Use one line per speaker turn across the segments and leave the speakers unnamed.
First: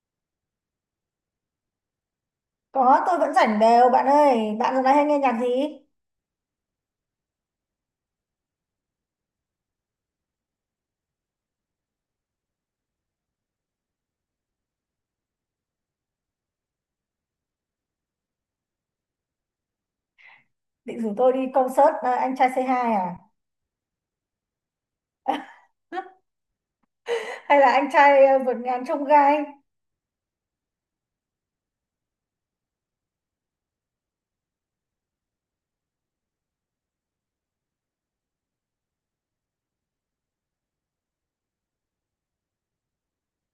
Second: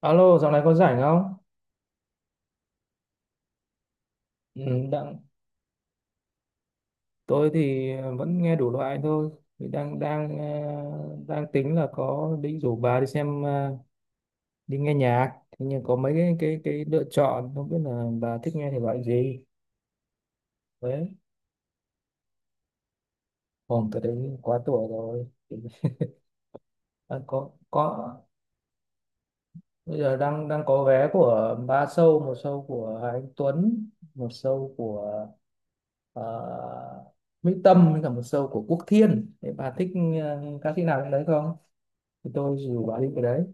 Alo, dạo này có rảnh không?
Có, tôi vẫn rảnh đều bạn ơi.
Ừ,
Bạn hôm nay hay
đang,
nghe nhạc gì?
tôi thì vẫn nghe đủ loại thôi. Thì đang đang ờ, đang tính là có định rủ bà đi xem, đi nghe nhạc. Thế nhưng có mấy cái lựa chọn, không biết là bà thích nghe thể loại gì.
Định
Đấy,
rủ tôi đi concert à, anh trai C2 à?
hôm tới đấy quá tuổi rồi. Đang
Hay là anh
có
trai à, vượt ngàn chông gai?
Bây giờ đang đang có vé của ba show, một show của Hà Anh Tuấn, một show của ờ, Mỹ Tâm, với cả một show của Quốc Thiên. Thế bà thích ca sĩ nào trong đấy không? Thì tôi dù bà đi cái đấy.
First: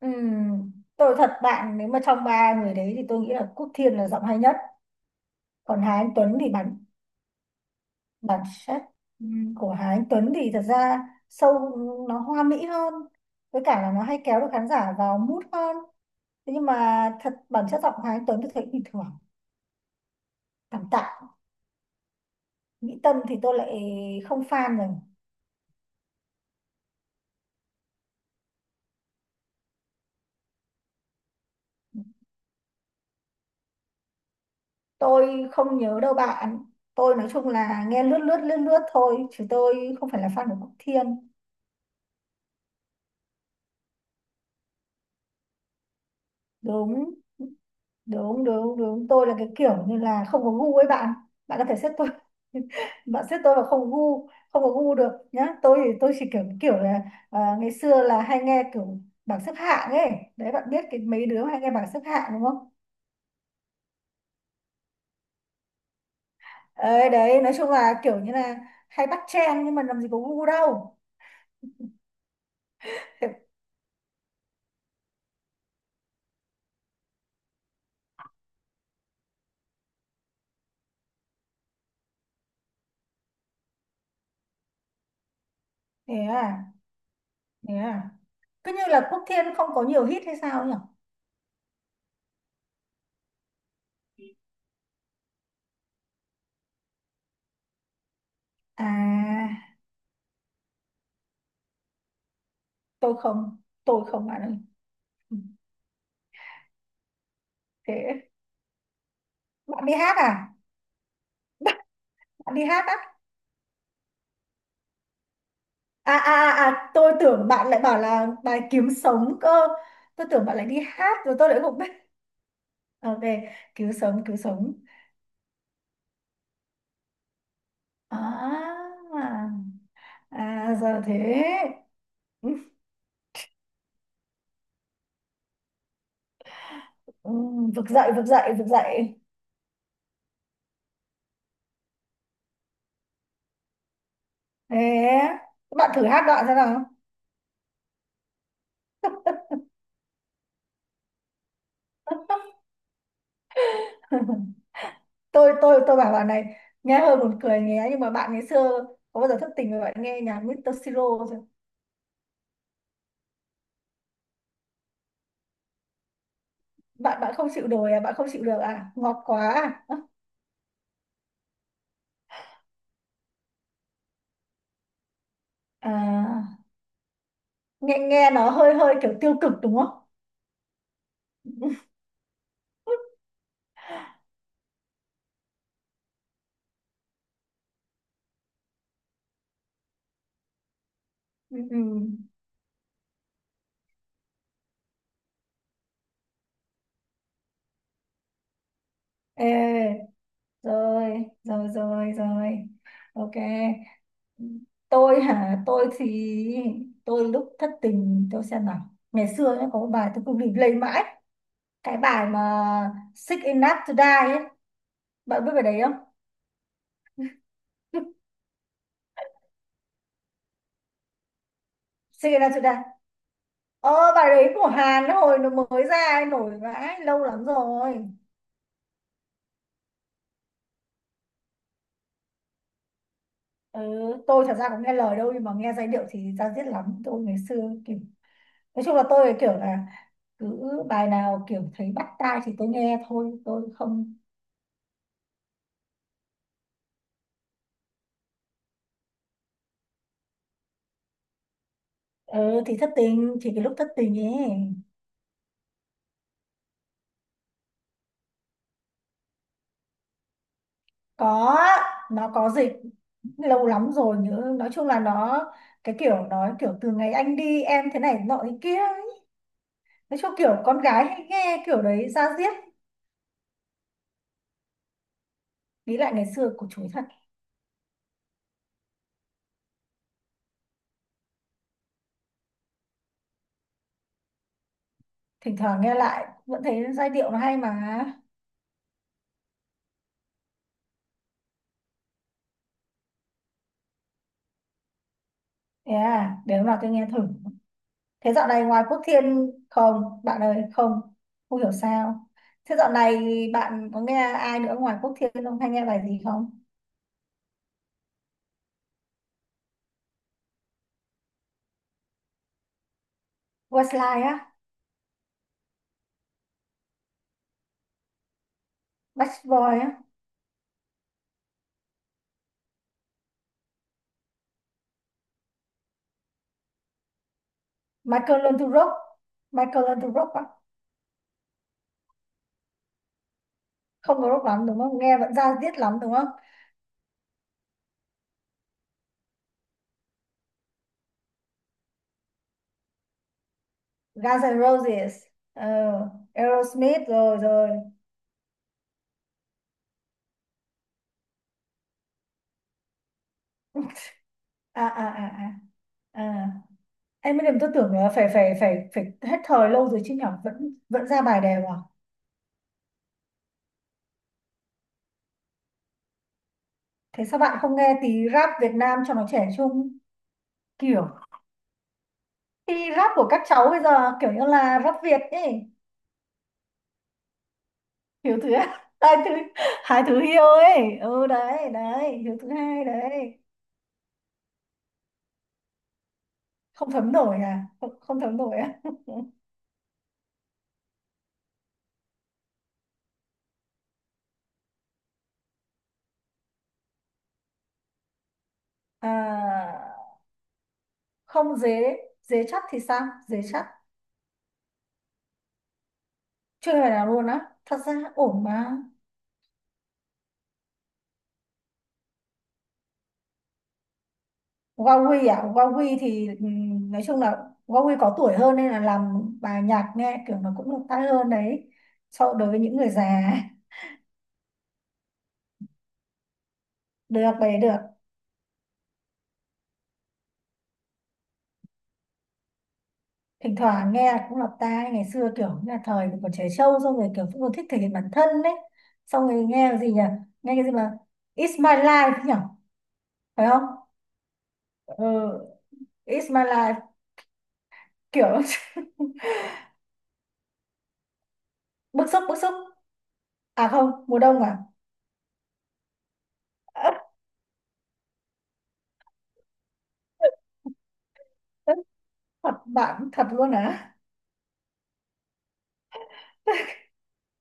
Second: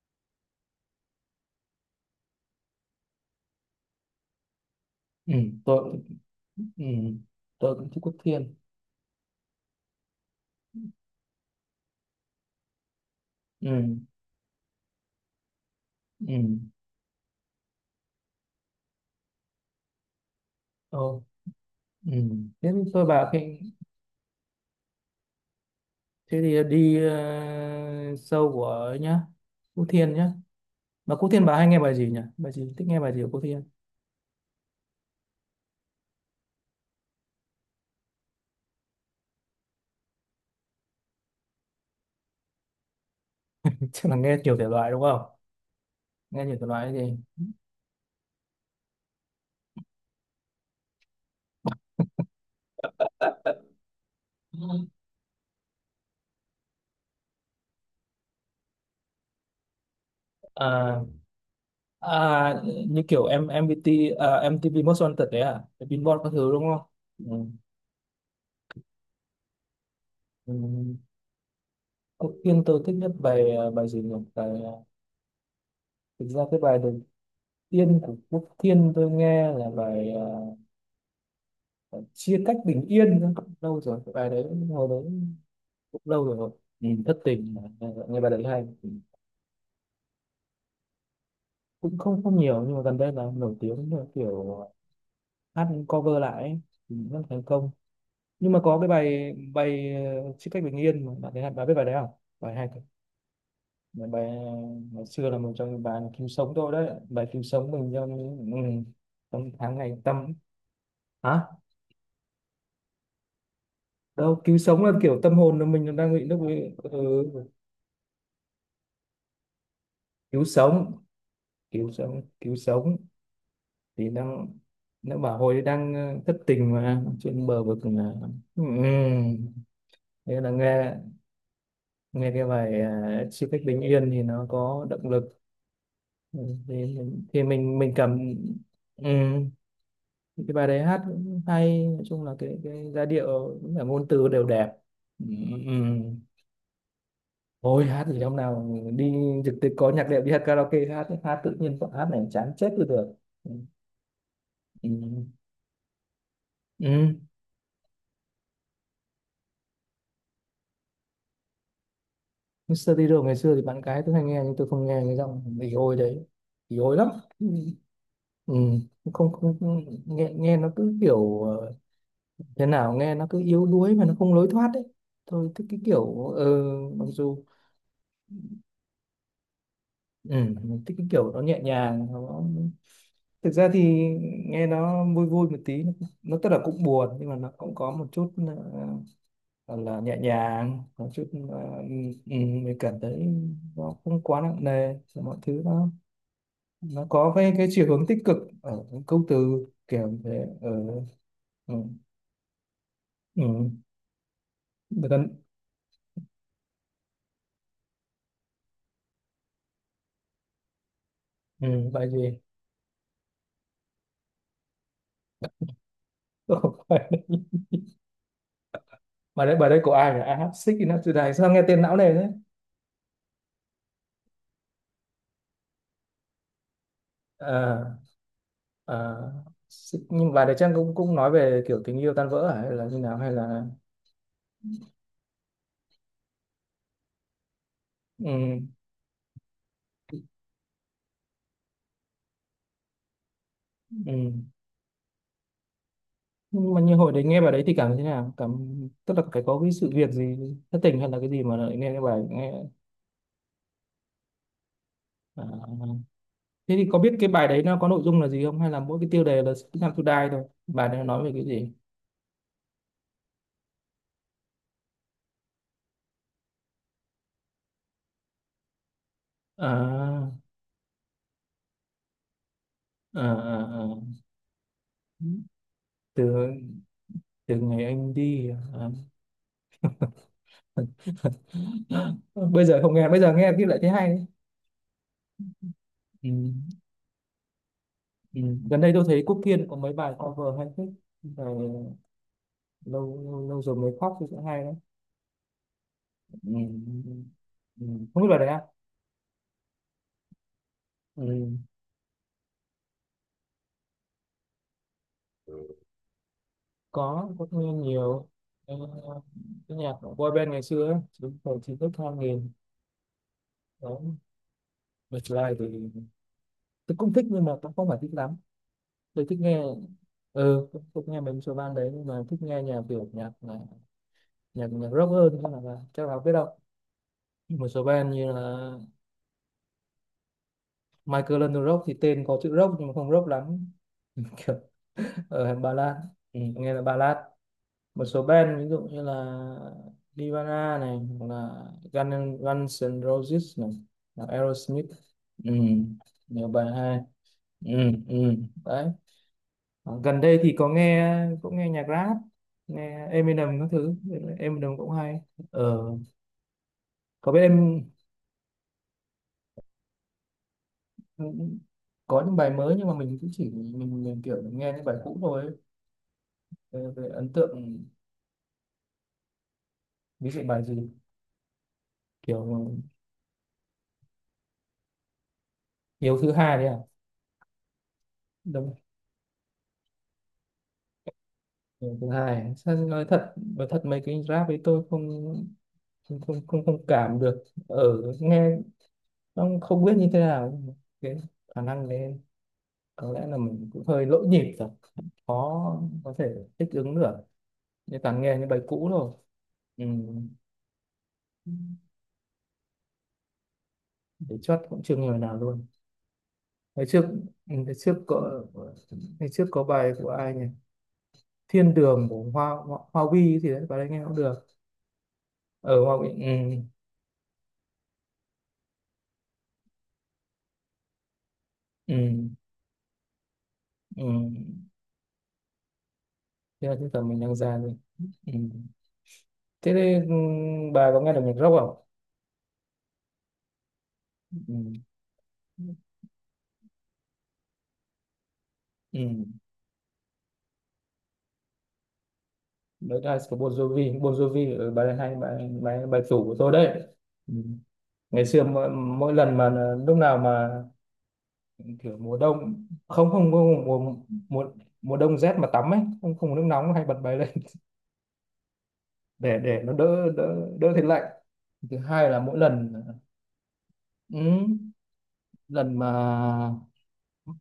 Ừm, tôi thật bạn, nếu mà trong ba người đấy thì tôi nghĩ là Quốc Thiên là giọng hay nhất.
ừ
Còn
tôi
Hà Anh
cũng-
Tuấn thì bản
ừ tôi cũng thích Quốc
bản
Thiên.
chất của Hà Anh Tuấn thì thật ra sâu, nó hoa mỹ hơn. Với cả là
Ừ.
nó hay kéo được khán giả vào mood hơn.
Ừ.
Thế nhưng mà thật bản chất giọng Hà Anh Tuấn tôi thấy bình thường, tạm
Ờ.
tạm.
Ừ. Thế thì
Mỹ
tôi
Tâm
bảo
thì
khi,
tôi lại không fan rồi.
thế thì đi, show của ấy nhá. Quốc Thiên nhá. Mà Quốc Thiên bà hay nghe bài gì nhỉ? Bài gì Thích nghe bài gì của Quốc Thiên?
Tôi không nhớ đâu bạn. Tôi nói chung là nghe lướt lướt lướt lướt thôi, chứ tôi không phải là fan của Quốc Thiên.
Chắc là nghe nhiều thể loại đúng không? Nghe nhiều thể loại cái
Đúng,
gì?
đúng, đúng, đúng, tôi là cái kiểu như là không có gu ấy bạn bạn có thể xếp tôi bạn xếp tôi vào không gu, không có gu được nhá. Tôi thì tôi chỉ kiểu kiểu là à, ngày xưa là hay nghe kiểu bảng xếp hạng ấy. Đấy, bạn biết cái
À,
mấy đứa hay nghe bảng xếp hạng đúng
à,
không?
như kiểu em MVT, à, MTV Most Wanted đấy à? Cái Billboard các thứ đúng không?
Ấy
Ừ.
đấy, nói chung là kiểu như là hay bắt trend nhưng mà làm gì có gu
Ừ.
đâu.
Quốc Thiên tôi thích nhất bài, bài gì nhỉ? Thực ra cái bài The Tiên của Quốc Thiên tôi nghe là bài, bài Chia cách bình yên đó. Lâu rồi cái bài đấy, hồi đấy cũng
Thế
lâu rồi.
à?
Nhìn thất tình
Thế
nghe,
à?
nghe bài đấy hay.
Cứ như
Ừ,
là Quốc Thiên không có nhiều hit hay sao nhỉ?
cũng không không nhiều, nhưng mà gần đây là nổi tiếng là kiểu hát cover lại ấy. Thì rất thành công. Nhưng mà có
À,
cái bài bài ờ, Chia cách bình yên, mà bạn thấy hay- bạn biết bài đấy không? Bài hay thật.
tôi không. Tôi
Bài bài
không
ờ,
bạn ơi.
Ngày xưa
Ừ,
là một trong những bài cứu sống tôi đấy, bài cứu sống mình trong
thế
những, trong tháng
bạn
ngày
đi hát
tâm.
à?
Hả?
Bạn đi hát á?
Đâu, cứu sống là kiểu tâm hồn là mình đang
à,
bị
à,
lúc
à,
ấy,
à, tôi
ừ,
tưởng bạn lại bảo là bài kiếm sống cơ. Tôi
cứu
tưởng bạn lại đi
sống,
hát rồi tôi lại không biết.
cứu sống, cứu sống.
Ok, cứu
Thì
sống, cứu
đang,
sống.
nó bảo hồi đang thất tình mà trên bờ vực là. Ừ. Ừ.
À,
Thế là
à
nghe,
giờ thế.
nghe cái
Ừ,
bài, Chiếc cách bình yên thì nó có động lực. Ừ.
ừ,
Thì mình
vực
mình
dậy,
cảm.
vực dậy, vực
Ừ.
dậy.
Cái bài đấy hát cũng hay, nói chung là cái giai điệu cũng là ngôn từ đều đẹp. Ừ.
Thế
Ừ. Ừ.
bạn thử hát đoạn xem nào.
Ôi hát gì, hôm nào đi trực tiếp có nhạc đệm, đi hát karaoke, hát hát tự nhiên bọn hát này chán chết đi được. Ừ. Ừ.
Tôi bảo bạn này, nghe
Ừ.
hơi buồn cười nhé, nhưng mà bạn ngày xưa có bao giờ thức tỉnh mà bạn nghe nhạc Mr. Siro chưa?
Mr. Tiro ngày xưa thì bạn gái tôi hay nghe, nhưng tôi không nghe, cái giọng bị ôi đấy, bị ôi lắm.
Bạn bạn
Ừ.
không chịu nổi à? Bạn không chịu
Ừ.
được à? Ngọt
Không,
quá
không không-
à?
Nghe, nghe nó cứ kiểu, thế nào, nghe nó cứ yếu đuối mà nó không lối thoát đấy. Tôi thích cái kiểu,
À,
mặc dù,
nghe nghe nó hơi hơi kiểu tiêu cực đúng không?
ừ, mình thích cái kiểu nó nhẹ nhàng nó, thực ra thì nghe nó vui vui một tí, nó tức là cũng buồn nhưng mà nó cũng có một chút, gọi là nhẹ nhàng một chút.
Ừ.
ờ,
Ừ.
ừ, mình cảm thấy nó không quá nặng nề, mọi thứ nó có cái chiều hướng tích cực ở những câu từ kiểu
Ê,
như thế ở.
rồi rồi
Ừ.
rồi rồi. Ok.
Ừ. bài
Tôi
tân-
hả? Tôi thì tôi lúc thất tình tôi xem nào, ngày xưa nhá, có một bài tôi cứ bìm lây mãi,
ừ,
cái
bài gì?
bài mà Sick Enough to Die ấy, bạn biết bài đấy không?
Bài đấy, bài đấy của ai nhỉ? I have six enough today, sao nghe tên não nề thế?
Suy ra, suy ra. Ờ, bài đấy của Hàn ấy, hồi nó mới ra ấy, nổi vãi, lâu lắm
Ờ.
rồi.
Ờ, nhưng mà đấy Trang cũng cũng nói về kiểu tình yêu tan vỡ à? Hay là như nào, hay là,
Ừ, tôi thật ra cũng nghe lời đâu, nhưng mà nghe giai điệu thì ra diết lắm. Tôi ngày xưa kiểu,
ừ,
nói chung là tôi kiểu là cứ bài nào kiểu thấy bắt tai thì tôi nghe thôi, tôi không.
ừ, nhưng mà như hồi đấy nghe bài đấy thì cảm thấy thế nào, cảm tức là phải có cái sự việc gì, thất tình hay là cái gì mà lại nghe cái bài nghe.
Ừ thì thất tình, chỉ cái lúc thất tình ấy.
À. Thế thì có biết cái bài đấy nó có nội dung là gì không, hay là mỗi cái tiêu đề là Six Time to Die thôi, bài đấy nó nói về cái
Có,
gì?
nó có dịch, lâu lắm rồi nhớ, nói chung là nó cái kiểu nói kiểu từ ngày anh đi em thế này nọ thế kia ấy. Nói chung
À,
kiểu con gái hay nghe kiểu đấy, ra diết.
à, à, à.
Nghĩ lại ngày
Từ
xưa của chuối thật.
Từ ngày anh đi à. Bây giờ không nghe, bây giờ nghe thì lại thấy hay đấy.
Thỉnh thoảng nghe lại
Ừ.
vẫn thấy giai điệu nó hay mà.
Ừ. Gần đây tôi thấy Quốc Kiên có mấy bài cover hay thích. Bài lâu, Lâu lâu rồi mới khóc thì cũng hay đấy.
Thế à, để
Ừ.
hôm nào tôi nghe thử.
Ừ. Không biết
Thế
bài
dạo
đấy à?
này ngoài Quốc Thiên không bạn ơi? Không,
Ừ.
không hiểu sao. Thế dạo này bạn có nghe ai nữa ngoài Quốc Thiên không, hay nghe bài gì không?
Có nghe nhiều. Ờ, cái nhạc của boy band ngày xưa ấy, chúng tôi chỉ thích hai nghìn đó.
Westlife á?
Bật lại thì tôi cũng thích nhưng mà cũng không phải thích lắm. Tôi thích
Backstreet
nghe,
Boys á?
ừ tôi cũng nghe mấy số band đấy, nhưng mà thích nghe nhạc kiểu nhạc rock hơn, chắc là biết đâu một số band như
Michael Learns to
là
Rock. Michael Learns to Rock á?
Michael London Rock, thì tên có chữ rock nhưng mà không rock lắm.
Không có rock
Kiểu
lắm đúng không, nghe vẫn ra
ở
diết
ballad,
lắm đúng không?
ừ, nghe là ballad. Một số band ví dụ như là Nirvana này, hoặc là Guns N' Roses này, hoặc
Guns N'
Aerosmith.
Roses.
Ừ,
Ờ,
nhiều bài hay.
Aerosmith, rồi rồi.
Ừ, ừ, đấy. Ờ, gần đây thì có nghe, cũng nghe nhạc rap, nghe Eminem các thứ, Eminem
À,
cũng
à,
hay.
à, à.
Ờ,
À,
có
Em
biết
mới làm tôi
em,
tưởng là phải phải phải phải hết thời lâu rồi chứ nhở, vẫn vẫn ra bài đều à?
có những bài mới nhưng mà mình cũng chỉ mình kiểu nghe những bài cũ thôi ấy. Về
Thế
ấn
sao bạn không
tượng.
nghe tí rap Việt Nam cho nó trẻ trung?
Ví dụ bài gì?
Kiểu,
Kiểu
thì rap của các cháu bây giờ kiểu như là rap Việt ấy.
Hiếu thứ hai đấy
Hiếu thứ
à.
hai, thứ hai, thứ hiêu ấy. Ừ, đấy
Lần thứ
đấy, Hiếu thứ
hai, sao
hai
nói thật,
đấy.
mấy cái rap ấy tôi không, không
Không thấm
cảm
nổi
được
à? Không,
ở
không thấm
nghe,
nổi à?
không không biết như thế nào, cái khả năng đấy. Có lẽ là mình cũng hơi lỗi nhịp rồi, khó có thể thích ứng được, như toàn nghe những bài cũ rồi. Ừ.
À không. Dế dế chắc thì sao? Dế chắc.
Để chót cũng chưa nghe bài nào luôn.
Chưa
Ngày
bài
trước,
nào
ừ,
luôn á?
ngày
Thật ra
trước có,
ổn mà.
ngày trước có bài của ai nhỉ. Thiên Đường của Hoa Hoa, Hoa Vi thì đấy, bài đấy nghe cũng được
Huawei à?
ở Hoa
Huawei
Vi.
thì
Ừ.
nói chung là Huawei có tuổi hơn nên là làm bài nhạc nghe kiểu nó cũng được tai hơn đấy,
Ừ.
so đối với những người già.
Ừ. Thế là cái tầm mình
Được
đang ra
đấy,
rồi.
được.
Ừ. Thế thì, ừ, bà có nghe được nhạc rock không?
Thỉnh thoảng nghe cũng lọt
Ừ.
tai, ngày xưa kiểu như là thời còn trẻ trâu xong rồi kiểu cũng còn thích thể hiện bản thân đấy.
Ừ.
Xong rồi nghe cái gì nhỉ, nghe cái gì mà It's my life nhỉ?
Đấy là của
Phải
Bon
không?
Jovi, Bon Jovi ở bài
Ừ,
hay, bài bài bài tủ
It's
của
my
tôi
life.
đấy. Ừ. Ngày
Kiểu
xưa mỗi lần mà, lúc nào mà kiểu
bức
mùa
xúc, bức xúc.
đông, không không mùa
À không,
mùa
mùa đông
mùa,
à?
mùa đông rét mà tắm ấy, không không có nước nóng hay bật bài lên để nó đỡ đỡ đỡ thấy lạnh. Thứ hai là mỗi
Thật
lần,
bạn, thật luôn à?
ừ, lần mà,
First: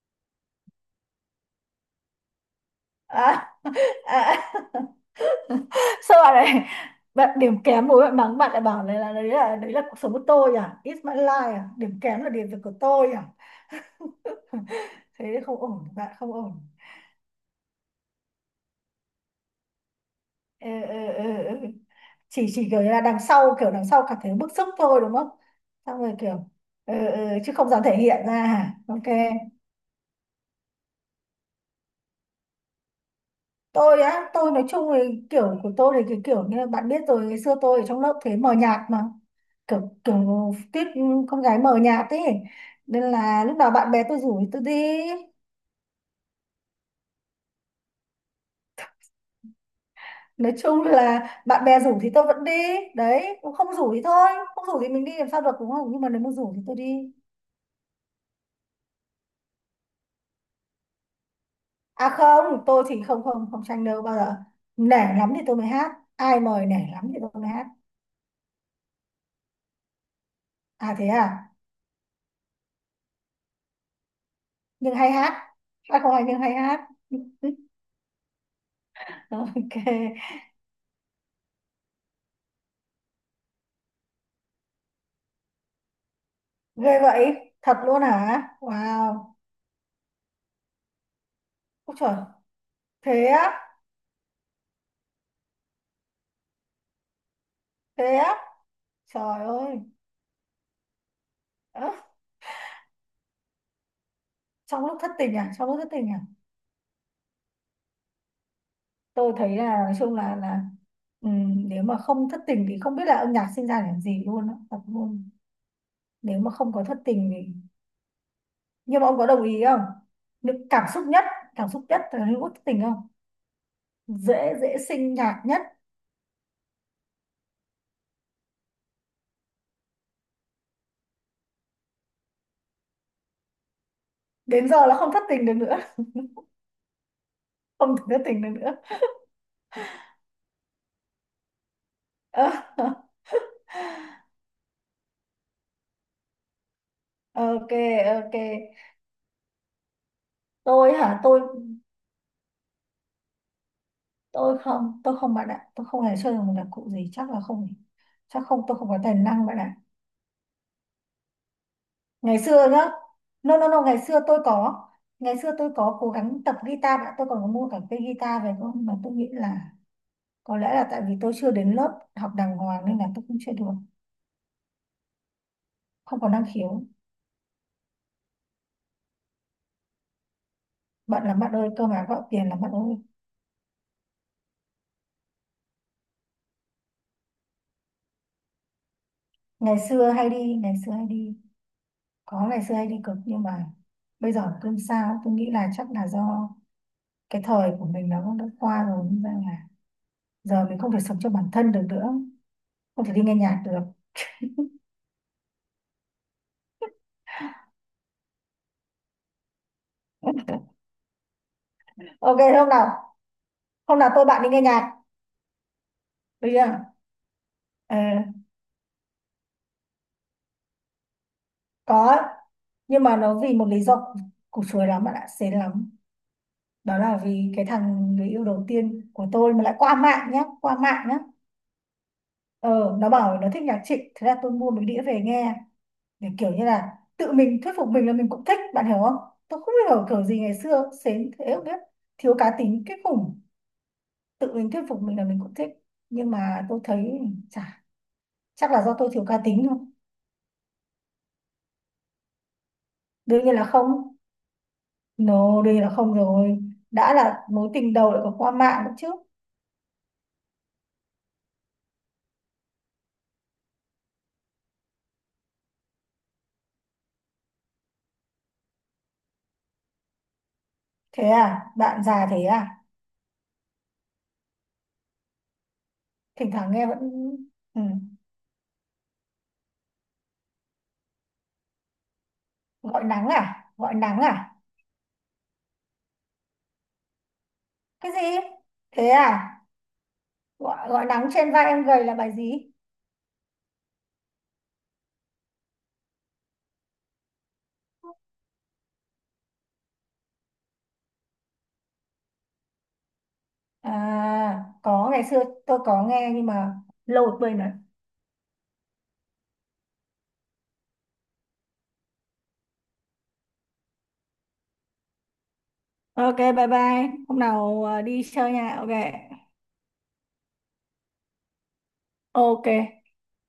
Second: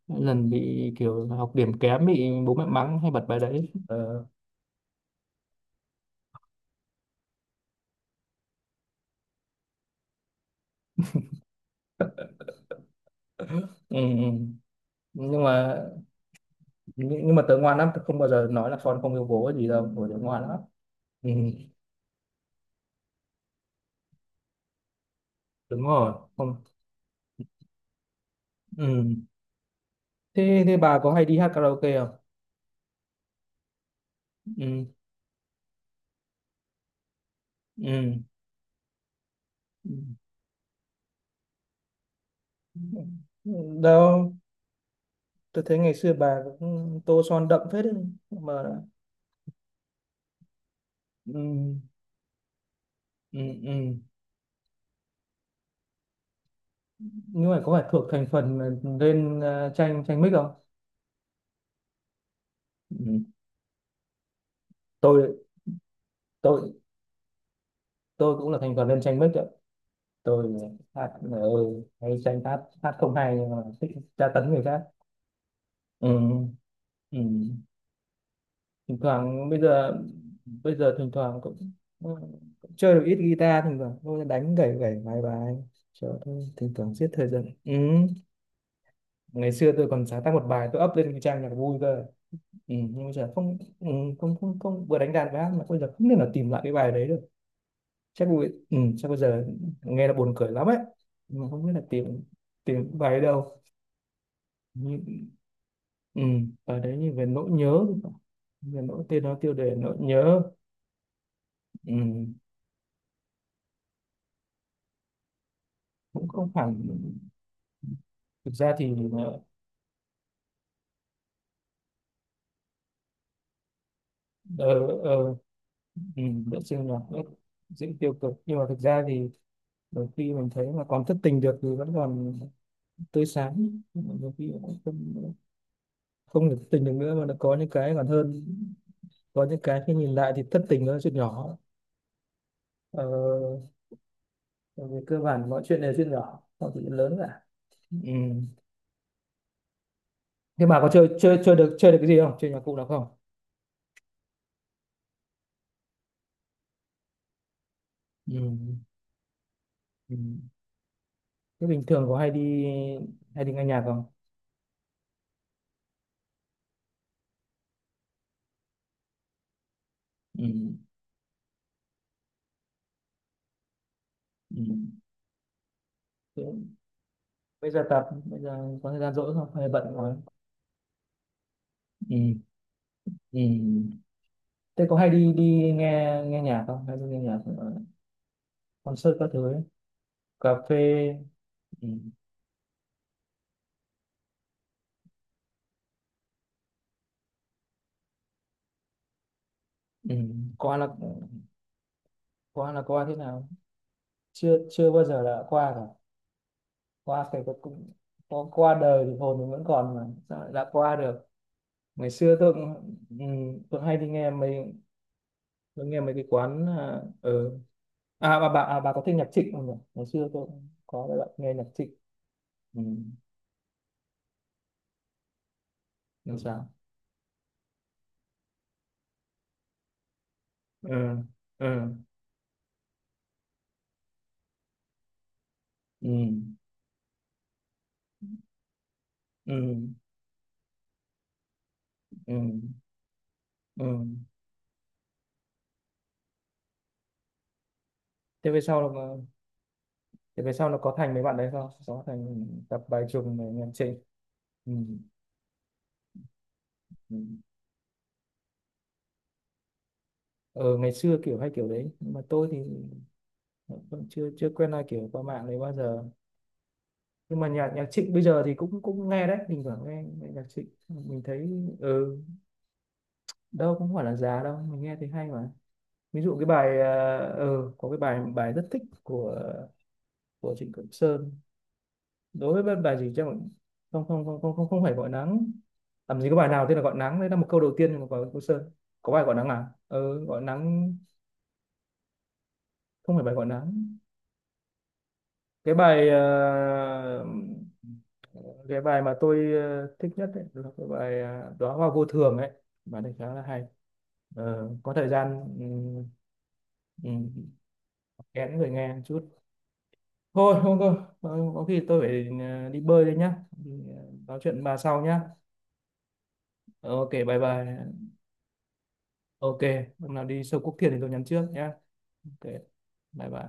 mỗi lần bị kiểu học điểm kém bị bố mẹ mắng hay bật bài
À.
đấy. Ờ,
À. Sao bạn này, bạn điểm kém bố bạn mắng, bạn lại bảo này là đấy là cuộc sống của tôi à, it's my life à, điểm kém là điểm của tôi à?
ừ, ừ.
Thế thì
nhưng
không
mà
ổn bạn, không ổn.
nhưng mà tớ ngoan lắm, tớ không bao giờ nói là con không yêu bố hay gì đâu, bởi tớ ngoan lắm.
Ừ, ừ, ừ,
Ừ,
ừ. Chỉ kiểu như là đằng sau, kiểu đằng sau cảm thấy bức xúc thôi đúng không?
đúng
Xong
rồi,
rồi kiểu,
không.
ừ, ừ, chứ không dám thể hiện ra hả?
Ừ.
Ok.
Thế thế bà có hay đi hát karaoke không?
Tôi á? Tôi nói
Ừ,
chung thì kiểu của tôi thì cái kiểu như là bạn biết rồi, ngày xưa tôi ở trong
ừ.
lớp thế mờ nhạt mà,
Ừ.
kiểu kiểu tiếp con gái mờ nhạt ấy, nên là lúc nào bạn bè tôi
Đâu,
rủ thì tôi đi.
tớ thấy ngày xưa bà cũng tô son đậm phết đấy mà.
Nói chung là
Ừ,
bạn bè rủ thì tôi vẫn đi.
ừ,
Đấy cũng, không rủ
ừ.
thì thôi, không rủ thì mình đi làm sao được đúng không, nhưng mà nếu mà rủ thì tôi đi.
Nhưng mà có phải thuộc thành phần lên tranh tranh mic không?
À không, tôi thì không,
Ừ.
không, không tranh đâu bao giờ. Nể lắm
tôi
thì tôi mới hát, ai mời
tôi
nể lắm thì tôi mới hát.
tôi cũng là thành phần lên tranh mic. Tôi
À thế
hát
à.
hát ơi hay, tranh hát hát không hay nhưng mà thích tra tấn người khác.
Nhưng hay hát, hát không hay nhưng
Ừ,
hay hát.
ừ. Thỉnh thoảng bây giờ,
Ok.
bây giờ thỉnh thoảng cũng, ừ, cũng chơi được ít guitar, thỉnh thoảng tôi đánh gảy gảy vài bài cho tôi thỉnh thoảng
Ghê
giết thời
vậy,
gian. Ừ.
thật luôn hả, wow.
Ngày xưa tôi còn sáng tác một bài, tôi up lên cái trang nhạc vui cơ.
Ôi
Ừ.
trời.
Nhưng bây
Thế
giờ không,
á?
ừ, không không không vừa đánh đàn vừa hát, mà bây giờ không thể nào tìm lại cái bài đấy được.
Thế
Chắc
á?
bây, ừ, chắc bây giờ
Trời ơi.
nghe là buồn cười lắm ấy. Nhưng mà không biết là tìm, tìm cái bài ở đâu.
Trong lúc thất tình à? Trong lúc thất tình à?
Ừ, bài đấy như về nỗi nhớ thì phải. Về nỗi, tên
Tôi
nó tiêu
thấy
đề
là nói
nỗi
chung là
nhớ.
là nếu
Ừ,
mà không thất tình thì không biết là âm nhạc sinh ra để làm gì luôn á, thật luôn.
cũng
Nếu mà
không
không
hẳn.
có thất tình thì,
Thực ra thì,
nhưng mà ông có đồng ý không, những cảm xúc nhất, cảm xúc nhất là lúc thất tình, không dễ, dễ
ờ,
sinh
ờ,
nhạc nhất.
vệ sinh là rất dễ tiêu cực, nhưng mà thực ra thì đôi khi mình thấy mà còn thất tình được thì vẫn còn tươi sáng. Nhưng mà đôi khi
Đến
cũng
giờ là không thất
không,
tình được nữa.
không được thất tình được nữa, mà nó có những cái
Không thể
còn
thất tình
hơn.
được nữa.
Có những cái khi nhìn lại thì thất tình nó là chuyện nhỏ.
Ờ,
Ờ, bởi vì cơ bản mọi chuyện đều chuyện nhỏ, không có chuyện lớn cả.
ok.
Ừ.
Ok.
Thế bà có
Tôi
chơi
hả?
chơi
tôi
chơi được, chơi được cái gì không, chơi nhạc cụ nào không?
tôi không. Tôi không bạn ạ, tôi không hề chơi được một nhạc cụ gì. Chắc là không,
Ừ.
chắc không, tôi không có tài năng bạn ạ.
Ừ. Thế bình thường có hay
Ngày
đi,
xưa nhá,
hay đi
no
nghe
no no,
nhạc
ngày
không?
xưa tôi có. Ngày xưa tôi có cố gắng tập guitar đã, tôi còn có mua cả cây guitar về không mà, tôi nghĩ là
Ừ.
có lẽ là tại vì tôi chưa đến lớp học đàng hoàng nên là tôi cũng chưa được,
Ừ.
không có năng
Thế
khiếu.
bây giờ tập, bây giờ có thời gian rỗi không? Hay bận quá?
Bận lắm bạn ơi, cơ mà
Ừ.
gạo tiền lắm bạn ơi.
Ừ. Thế có hay đi đi nghe, nghe nhạc không? Hay đi nghe nhạc ở concert các thứ ấy?
Ngày xưa hay
Cà
đi, ngày xưa hay
phê.
đi.
Ừ.
Có, ngày xưa hay đi cực, nhưng mà bây giờ cơm sao, tôi nghĩ là chắc là do cái thời của mình nó cũng đã qua rồi nên ra là
Ừ.
giờ
Qua
mình
là,
không thể sống cho bản thân được nữa,
qua là
không
qua
thể
thế
đi nghe
nào?
nhạc được.
Chưa, chưa bao giờ là qua cả. Qua phải có cũng có qua đời thì hồn mình vẫn còn, mà sao lại đã qua được. Ngày xưa
Ok,
tôi
hôm
cũng,
nào,
ừ, tôi hay
hôm
đi
nào tôi
nghe
bạn đi nghe
mấy,
nhạc.
tôi nghe mấy cái
Bây
quán,
giờ
à, ở.
à,
À, bà à, bà có thích nhạc Trịnh không nhỉ, ngày xưa tôi cũng có bạn nghe nhạc Trịnh.
có,
Ừ.
nhưng mà nó vì một lý do củ chuối lắm bạn ạ, xến lắm.
Làm sao?
Đó là vì cái thằng người yêu đầu tiên của tôi mà lại qua mạng nhá, qua mạng nhá.
Ừ. Ừ.
Ờ, nó bảo nó thích nhạc Trịnh, thế là tôi mua mấy đĩa về nghe,
Ừ.
để kiểu như là tự mình thuyết phục mình là mình cũng thích, bạn hiểu không? Tôi
Ừ.
không hiểu kiểu gì ngày xưa xến thế không biết,
Ừ.
thiếu cá tính kinh khủng,
Ừ.
tự mình thuyết phục mình là mình cũng thích. Nhưng mà tôi thấy chả,
Thế về
chắc
sau
là
là,
do tôi thiếu cá tính thôi.
thế về sau nó có thành mấy bạn đấy không, có thành tập bài trùng
Đương
này
nhiên là
nhạc
không.
Trịnh. Ừ.
No, đây là không rồi. Đã
Ừ.
là mối tình đầu lại còn qua mạng nữa chứ.
Ờ ngày xưa kiểu hay kiểu đấy nhưng mà tôi thì vẫn chưa chưa quen ai kiểu qua mạng này bao giờ. Nhưng mà nhạc nhạc Trịnh bây giờ thì cũng cũng nghe đấy, thỉnh thoảng nghe, nghe nhạc Trịnh mình
Thế
thấy,
à? Bạn
ừ.
già thế à?
Đâu cũng không phải là già đâu, mình nghe thấy hay mà. Ví dụ cái
Thỉnh thoảng
bài,
nghe vẫn... Ừ.
có cái bài bài rất thích của Trịnh Công Sơn. Đối với bài
Gọi
gì chứ,
nắng
không,
à? Gọi nắng à?
không phải gọi nắng. Làm gì có bài nào tên là gọi nắng, đấy là một câu đầu tiên
Cái
của Trịnh
gì?
Công Sơn.
Thế
Có bài gọi nắng
à?
à, ừ, gọi
Gọi,
nắng.
gọi nắng trên vai em gầy là bài gì?
Không phải bài gọi nắng. Cái bài, cái bài mà tôi, thích nhất ấy, là cái bài, đóa hoa vô thường ấy. Bài này khá là hay.
À,
Ờ, có thời
có, ngày
gian,
xưa
ừ,
tôi có nghe nhưng mà
ừ,
lâu rồi quên rồi.
kén người nghe một chút. Thôi không thôi, ờ, có khi tôi phải, đi bơi đây nhá. Thì, ờ, Nói chuyện với bà sau nhá.
Ok, bye
Ờ, Ok,
bye.
bye
Hôm nào
bye.
đi chơi nha. Ok.
Ok, hôm nào đi sâu Quốc Thiền thì tôi nhắn trước nhá. Ok,
Ok.
bye bye.